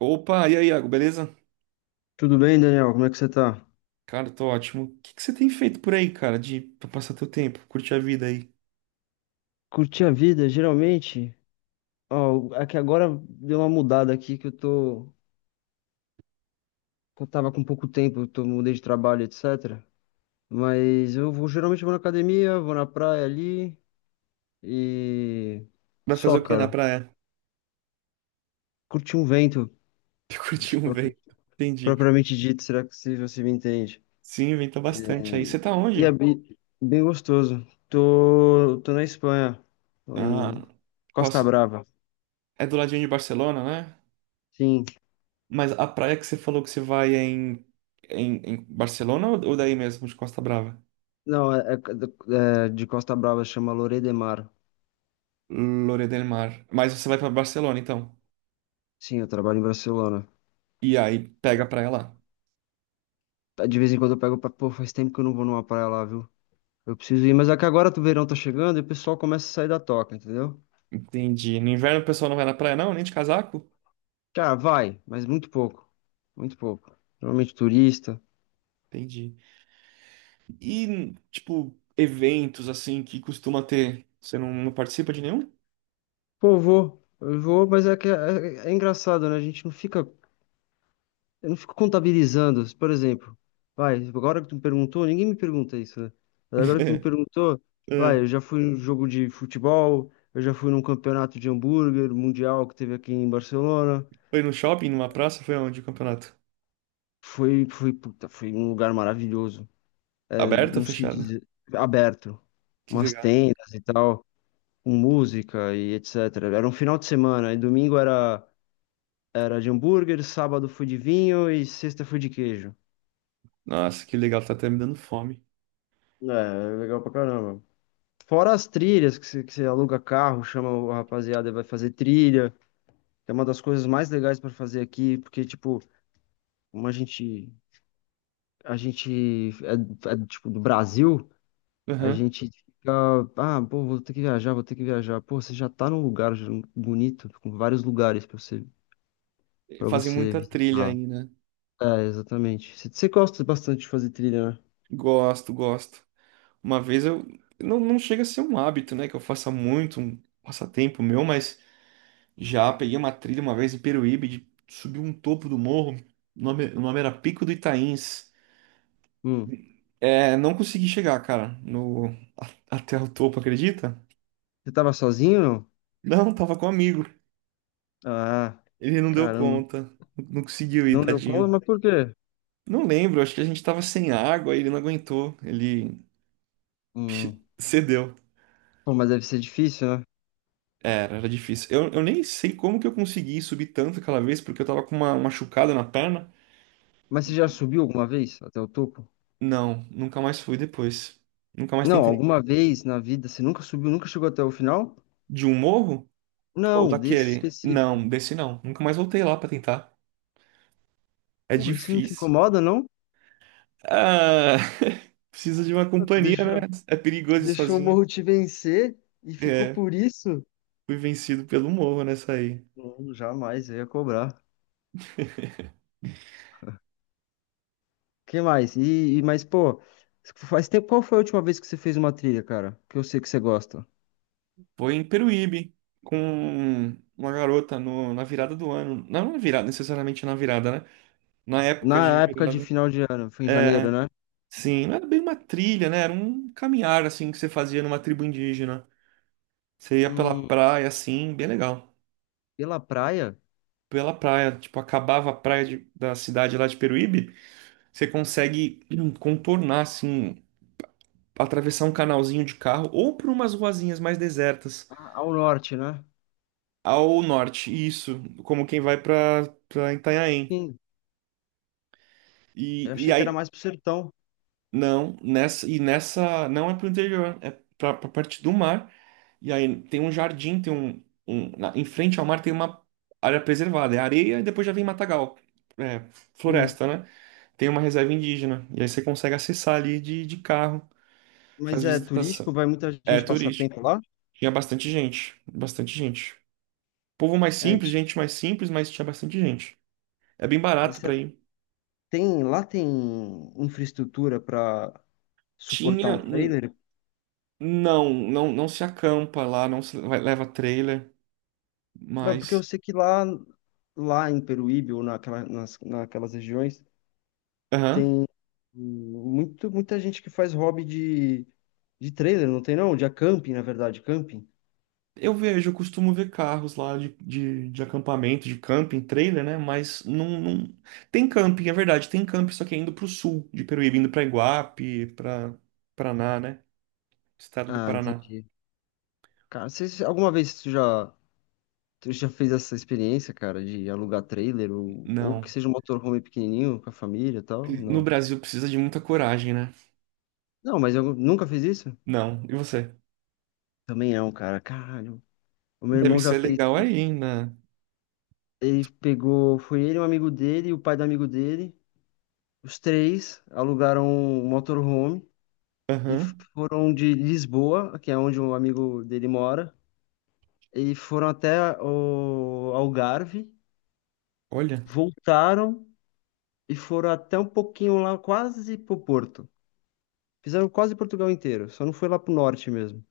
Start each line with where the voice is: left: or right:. right: Opa, e aí, Iago, beleza?
left: Tudo bem, Daniel? Como é que você tá?
right: Cara, tô ótimo. O que que você tem feito por aí, cara, de pra passar teu tempo, curtir a vida aí?
left: Curti a vida, geralmente. Ó, aqui agora deu uma mudada aqui que eu tô. Que Eu tava com pouco tempo, eu tô, mudei de trabalho, etc. Mas eu vou, geralmente vou na academia, vou na praia ali e.
right: Vai
left: Só,
right: fazer o quê na
left: cara.
right: praia?
left: Curti um vento,
right: Curtir
left: se
right: um vento. Entendi.
left: propriamente dito, será que se você me entende?
right: Sim, venta bastante aí. Você tá
left: E é
right: onde?
left: bem, bem gostoso. Tô na Espanha, tô em
right: Ah, qual
left: Costa
right: ci-
left: Brava.
right: é do ladinho de Barcelona, né?
left: Sim.
right: Mas a praia que você falou que você vai é em Barcelona ou daí mesmo, de Costa Brava?
left: Não, é de Costa Brava, chama Lloret de Mar.
right: Lloret del Mar. Mas você vai pra Barcelona, então.
left: Sim, eu trabalho em Barcelona.
right: E aí, pega a praia lá.
left: Tá, de vez em quando eu pego pra. Pô, faz tempo que eu não vou numa praia lá, viu? Eu preciso ir, mas é que agora o verão tá chegando e o pessoal começa a sair da toca, entendeu?
right: Entendi. No inverno o pessoal não vai na praia, não? Nem de casaco?
left: Cara, vai, mas muito pouco. Muito pouco. Normalmente turista.
right: Entendi. E, tipo, eventos assim que costuma ter. Você não participa de nenhum?
left: Pô, eu vou. Eu vou, mas é que é engraçado, né? A gente não fica. Eu não fico contabilizando. Por exemplo, vai, agora que tu me perguntou, ninguém me pergunta isso, né? Mas agora que tu me perguntou, vai, eu
right: É.
left: já fui num jogo de futebol, eu já fui num campeonato de hambúrguer mundial que teve aqui em Barcelona.
right: Foi no shopping, numa praça? Foi onde o campeonato?
left: Foi, puta, foi um lugar maravilhoso. É,
right: Aberto ou
left: não sei
right: fechado?
left: dizer, aberto.
right: Que
left: Umas
right: legal.
left: tendas e tal, com música e etc. Era um final de semana, e domingo era de hambúrguer, sábado foi de vinho e sexta foi de queijo.
right: Nossa, que legal, tá até me dando fome.
left: É, legal pra caramba. Fora as trilhas, que você aluga carro, chama o rapaziada e vai fazer trilha, que é uma das coisas mais legais pra fazer aqui, porque, tipo, como a gente, a gente tipo, do Brasil. A
right: Aham.
left: gente fica, ah, pô, vou ter que viajar, vou ter que viajar. Pô, você já tá num lugar já bonito, com vários lugares pra você, para
right: Fazem
left: você
right: muita trilha
left: visitar.
right: aí, né?
left: É, exatamente. Você gosta bastante de fazer trilha, né?
right: Gosto, gosto. Uma vez eu. Não, não chega a ser um hábito, né? Que eu faça muito, um passatempo meu, mas já peguei uma trilha uma vez em Peruíbe, de subir um topo do morro. O nome era Pico do Itains.
left: Hum.
right: É, não consegui chegar, cara, no a- até o topo, acredita?
left: Você tava sozinho, não?
right: Não, tava com um amigo.
left: Ah,
right: Ele não deu
left: caramba.
right: conta. Não não conseguiu ir,
left: Não deu conta,
right: tadinho.
left: mas por quê?
right: Não lembro, acho que a gente tava sem água e ele não aguentou. Ele
left: Hum.
right: cedeu.
left: Pô, mas deve ser difícil, né?
right: Era difícil. Eu nem sei como que eu consegui subir tanto aquela vez, porque eu tava com uma machucada na perna.
left: Mas você já subiu alguma vez até o topo?
right: Não, nunca mais fui depois. Nunca mais
left: Não,
right: tentei.
left: alguma vez na vida você nunca subiu, nunca chegou até o final?
right: De um morro? Ou
left: Não, desse
right: daquele?
left: específico.
right: Não, desse não. Nunca mais voltei lá pra tentar. É
left: Porra, isso não te
right: difícil.
left: incomoda, não?
right: Ah, precisa de uma companhia,
left: Deixa.
right: né? É perigoso ir
left: Deixou o
right: sozinho.
left: Morro te vencer e ficou
right: É,
left: por isso?
right: fui vencido pelo morro nessa aí.
left: Não, jamais, eu ia cobrar. Que mais? Mas, pô, faz tempo, qual foi a última vez que você fez uma trilha, cara? Que eu sei que você gosta.
right: Foi em Peruíbe, com uma garota na virada do ano. Não na virada, necessariamente na virada, né? Na época de
left: Na época de
right: virada.
left: final de ano, foi em janeiro,
right: É,
left: né?
right: sim, não era bem uma trilha, né? Era um caminhar, assim, que você fazia numa tribo indígena. Você ia pela
left: Hum,
right: praia, assim, bem legal.
left: pela praia?
right: Pela praia, tipo, acabava a praia de- da cidade lá de Peruíbe, você consegue contornar, assim, atravessar um canalzinho de carro ou por umas ruazinhas mais desertas
left: Ah, ao norte, né?
right: ao norte, isso, como quem vai para Itanhaém.
left: Sim,
right: E,
left: eu
right: e
left: achei que era
right: aí
left: mais pro sertão.
right: não, nessa não é pro interior, é pra parte do mar. E aí tem um jardim, tem um, um na- em frente ao mar tem uma área preservada, é areia e depois já vem matagal. É,
left: Sim.
right: floresta, né? Tem uma reserva indígena. E aí você consegue acessar ali de carro, faz
left: Mas é turístico,
right: visitação.
left: vai muita
right: É
left: gente passar tempo
right: turístico.
left: lá?
right: Tinha bastante gente, bastante gente. Povo mais
left: É,
right: simples, gente mais simples, mas tinha bastante gente. É bem barato
left: mas
right: pra ir.
left: lá tem infraestrutura para suportar
right: Tinha.
left: um trailer?
right: Não, não, não se acampa lá, não se vai- leva trailer,
left: Mas porque eu
right: mas.
left: sei que lá em Peruíbe ou naquelas regiões
right: Aham.
left: tem muita gente que faz hobby de trailer, não tem não? De camping, na verdade, camping.
right: Eu vejo, eu costumo ver carros lá de acampamento, de camping, trailer, né? Mas não, não. Tem camping, é verdade, tem camping, só que é indo pro sul de Peruíbe, indo pra Iguape, pra Paraná, né? Estado do
left: Ah,
right: Paraná.
left: entendi. Cara, alguma vez tu já fez essa experiência, cara, de alugar trailer ou que
right: Não.
left: seja um motorhome pequenininho com a família e tal?
right: No
left: Não.
right: Brasil precisa de muita coragem, né?
left: Não, mas eu nunca fiz isso?
right: Não. E você?
left: Também não, cara. Caralho. O meu
right: Deve
left: irmão já
right: ser
left: fez
right: legal
left: isso.
right: aí, né?
left: Ele pegou, foi ele, um amigo dele, o pai do amigo dele. Os três alugaram um motorhome e
right: Aham.
left: foram de Lisboa, que é onde um amigo dele mora, e foram até o Algarve,
right: Olha,
left: voltaram e foram até um pouquinho lá, quase pro Porto. Fizeram quase Portugal inteiro, só não foi lá pro norte mesmo.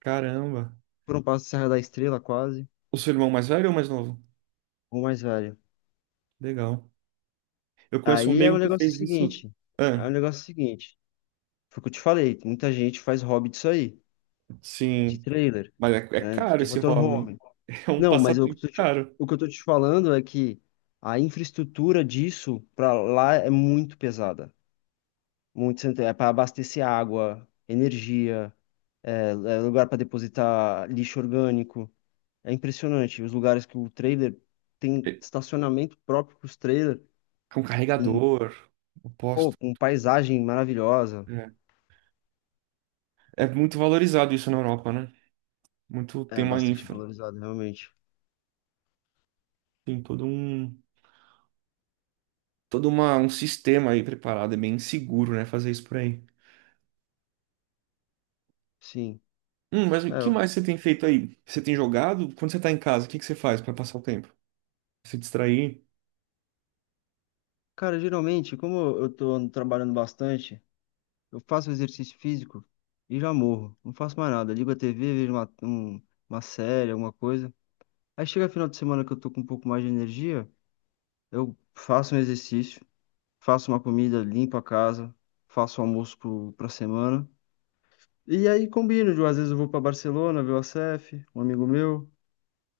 right: caramba.
left: Foram para Serra da Estrela, quase,
right: O seu irmão mais velho ou mais novo?
left: ou mais velho.
right: Legal. Eu conheço um
left: Aí é o
right: amigo que
left: negócio
right: fez isso.
left: seguinte, é
right: Ah,
left: o negócio seguinte, foi o que eu te falei, muita gente faz hobby disso aí, de
right: sim.
left: trailer,
right: Mas é, é
left: né,
right: caro
left: de
right: esse hobby, hein?
left: motorhome.
right: É um
left: Não, mas
right: passatempo caro.
left: o que eu tô te falando é que a infraestrutura disso para lá é muito pesada. Muito, é para abastecer água, energia, é lugar para depositar lixo orgânico. É impressionante. Os lugares que o trailer
right: É,
left: tem estacionamento próprio para os trailers,
right: com
left: em,
right: carregador,
left: pô,
right: oposto.
left: com paisagem maravilhosa.
right: É, é muito valorizado isso na Europa, né? Muito tem
left: É
right: uma
left: bastante
right: infra.
left: valorizado, realmente.
right: Tem todo um um sistema aí preparado. É bem seguro, né? Fazer isso por aí.
left: Sim.
right: Mas
left: É,
right: o que mais você tem feito aí? Você tem jogado? Quando você tá em casa, o que que você faz para passar o tempo? Se distrair?
left: cara, geralmente, como eu tô trabalhando bastante, eu faço exercício físico e já morro. Não faço mais nada. Ligo a TV, vejo uma série, alguma coisa. Aí chega final de semana que eu tô com um pouco mais de energia, eu faço um exercício, faço uma comida, limpo a casa, faço almoço pra semana. E aí combino, às vezes eu vou pra Barcelona ver o ACF, um amigo meu,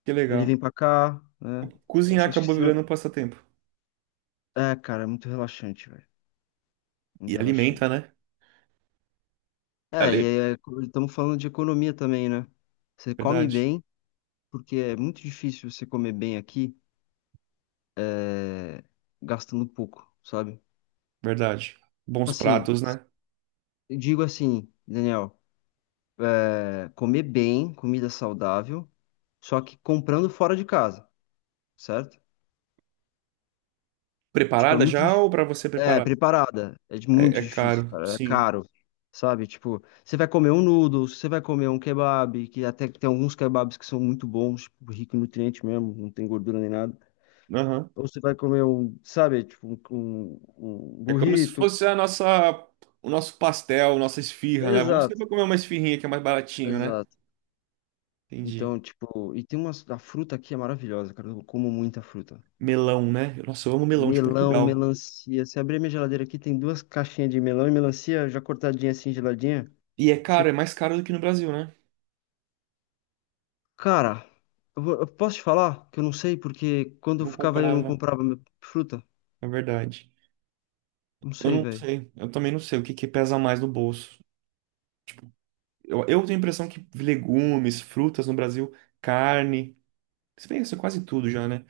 right: Que
left: ele
right: legal.
left: vem pra cá, né?
right: Cozinhar
left: Essa, acho que
right: acabou
left: se...
right: virando um passatempo.
left: É, cara, é muito relaxante, velho. Muito
right: E alimenta,
left: relaxante.
right: né?
left: É, e
right: Ali,
left: aí, estamos falando de economia também, né? Você come
right: verdade,
left: bem. Porque é muito difícil você comer bem aqui é, gastando pouco, sabe?
right: verdade. Bons
left: Assim,
right: pratos, né?
left: eu digo assim, Daniel, comer bem, comida saudável, só que comprando fora de casa, certo? Tipo, é
right: Preparada
left: muito
right: já ou
left: difícil.
right: pra você
left: É,
right: preparar?
left: preparada. É de-
right: É,
left: muito
right: é
left: difícil,
right: caro,
left: cara. É
right: sim.
left: caro. Sabe? Tipo, você vai comer um noodles, você vai comer um kebab, que até que tem alguns kebabs que são muito bons, tipo, rico em nutriente mesmo, não tem gordura nem nada.
right: Aham.
left: Ou você vai comer um, sabe, tipo, um
right: É como se
left: burrito.
right: fosse a nossa, o nosso pastel, nossa esfirra, né? Vamos
left: Exato.
right: sempre comer uma esfirrinha que é mais baratinho, né?
left: Exato.
right: Entendi.
left: Então, tipo, e tem umas. A fruta aqui é maravilhosa, cara. Eu como muita fruta.
right: Melão, né? Nossa, eu amo melão de
left: Melão,
right: Portugal.
left: melancia. Se abrir minha geladeira aqui, tem duas caixinhas de melão e melancia já cortadinha assim, geladinha.
right: E é caro,
left: Você...
right: é mais caro do que no Brasil, né?
left: Cara, eu posso te falar que eu não sei porque quando eu
right: Não
left: ficava aí eu não
right: comprava,
left: comprava fruta?
right: é verdade.
left: Não
right: Eu
left: sei,
right: não
left: velho.
right: sei, eu também não sei o que que pesa mais no bolso. Eu tenho a impressão que legumes, frutas no Brasil, carne, se bem que isso é quase tudo já, né?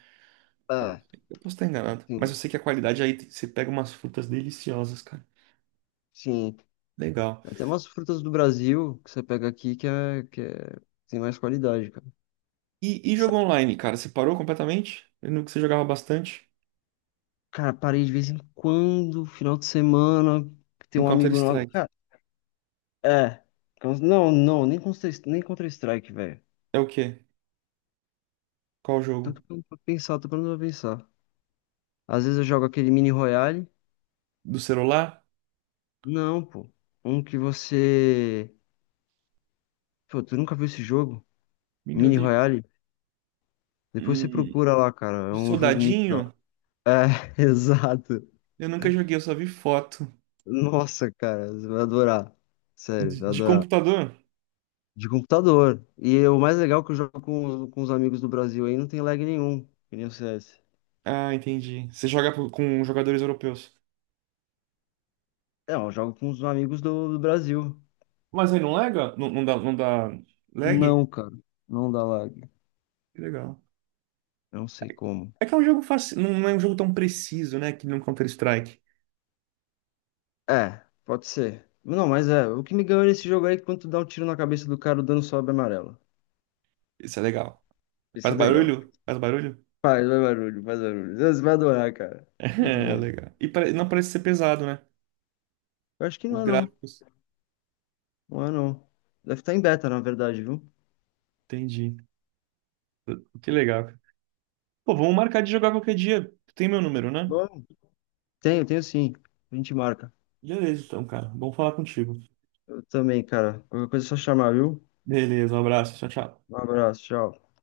left: Ah,
right: Eu posso estar enganado, mas eu
left: sim,
right: sei que a qualidade você pega umas frutas deliciosas, cara.
left: sim.
right: Legal.
left: Tem umas frutas do Brasil que você pega aqui tem mais qualidade, cara.
right: E jogo
left: Sabe,
right: online, cara, você parou completamente? Eu lembro que você jogava bastante.
left: cara, parei de vez em quando, final de semana, que tem
right: Um
left: um amigo nosso.
right: Counter-Strike.
left: É. Não, não, nem Counter, nem Counter-Strike, velho.
right: É o quê? Qual jogo?
left: Tanto pra pensar, tô parando pra pensar. Às vezes eu jogo aquele Mini Royale.
right: Do celular?
left: Não, pô. Um que você. Pô, tu nunca viu esse jogo?
right: Menino
left: Mini Royale? Depois você
right: Hum,
left: procura lá, cara. É
right: de
left: um jogo muito da hora.
right: soldadinho?
left: É, exato.
right: Eu nunca joguei, eu só vi foto.
left: Nossa, cara, você vai adorar. Sério,
right: De,
left: vai
right: de
left: adorar.
right: computador?
left: De computador. E é o mais legal é que eu jogo com os amigos do Brasil aí, não tem lag nenhum, que nem o CS.
right: Ah, entendi. Você com jogadores europeus.
left: Não, eu jogo com os amigos do Brasil.
right: Mas aí não lega? Não, não dá lag?
left: Não, cara. Não dá lag.
right: Que legal.
left: Não sei como.
right: É que é um jogo fácil, não é um jogo tão preciso, né? Que nem um Counter-Strike.
left: É, pode ser. Não, mas é. O que me ganhou nesse jogo aí é que quando tu dá um tiro na cabeça do cara, o dano sobe amarelo.
right: Isso é legal.
left: Isso
right: Faz
left: é legal.
right: barulho? Faz barulho?
left: Faz barulho, faz barulho. Você vai adorar, cara. Muito
right: É,
left: bom.
right: legal. E não parece ser pesado, né?
left: Eu acho que
right: Os
left: não é não.
right: gráficos.
left: Não é não. Deve estar em beta, na verdade, viu?
right: Entendi. Que legal, cara. Pô, vamos marcar de jogar qualquer dia. Tu tem meu número, né?
left: Bom. Tenho, tenho sim. A gente marca.
right: Beleza, então, cara. Bom falar contigo.
left: Eu também, cara. Qualquer coisa é só chamar, viu?
right: Beleza, um abraço. Tchau, tchau.
left: Um abraço, tchau.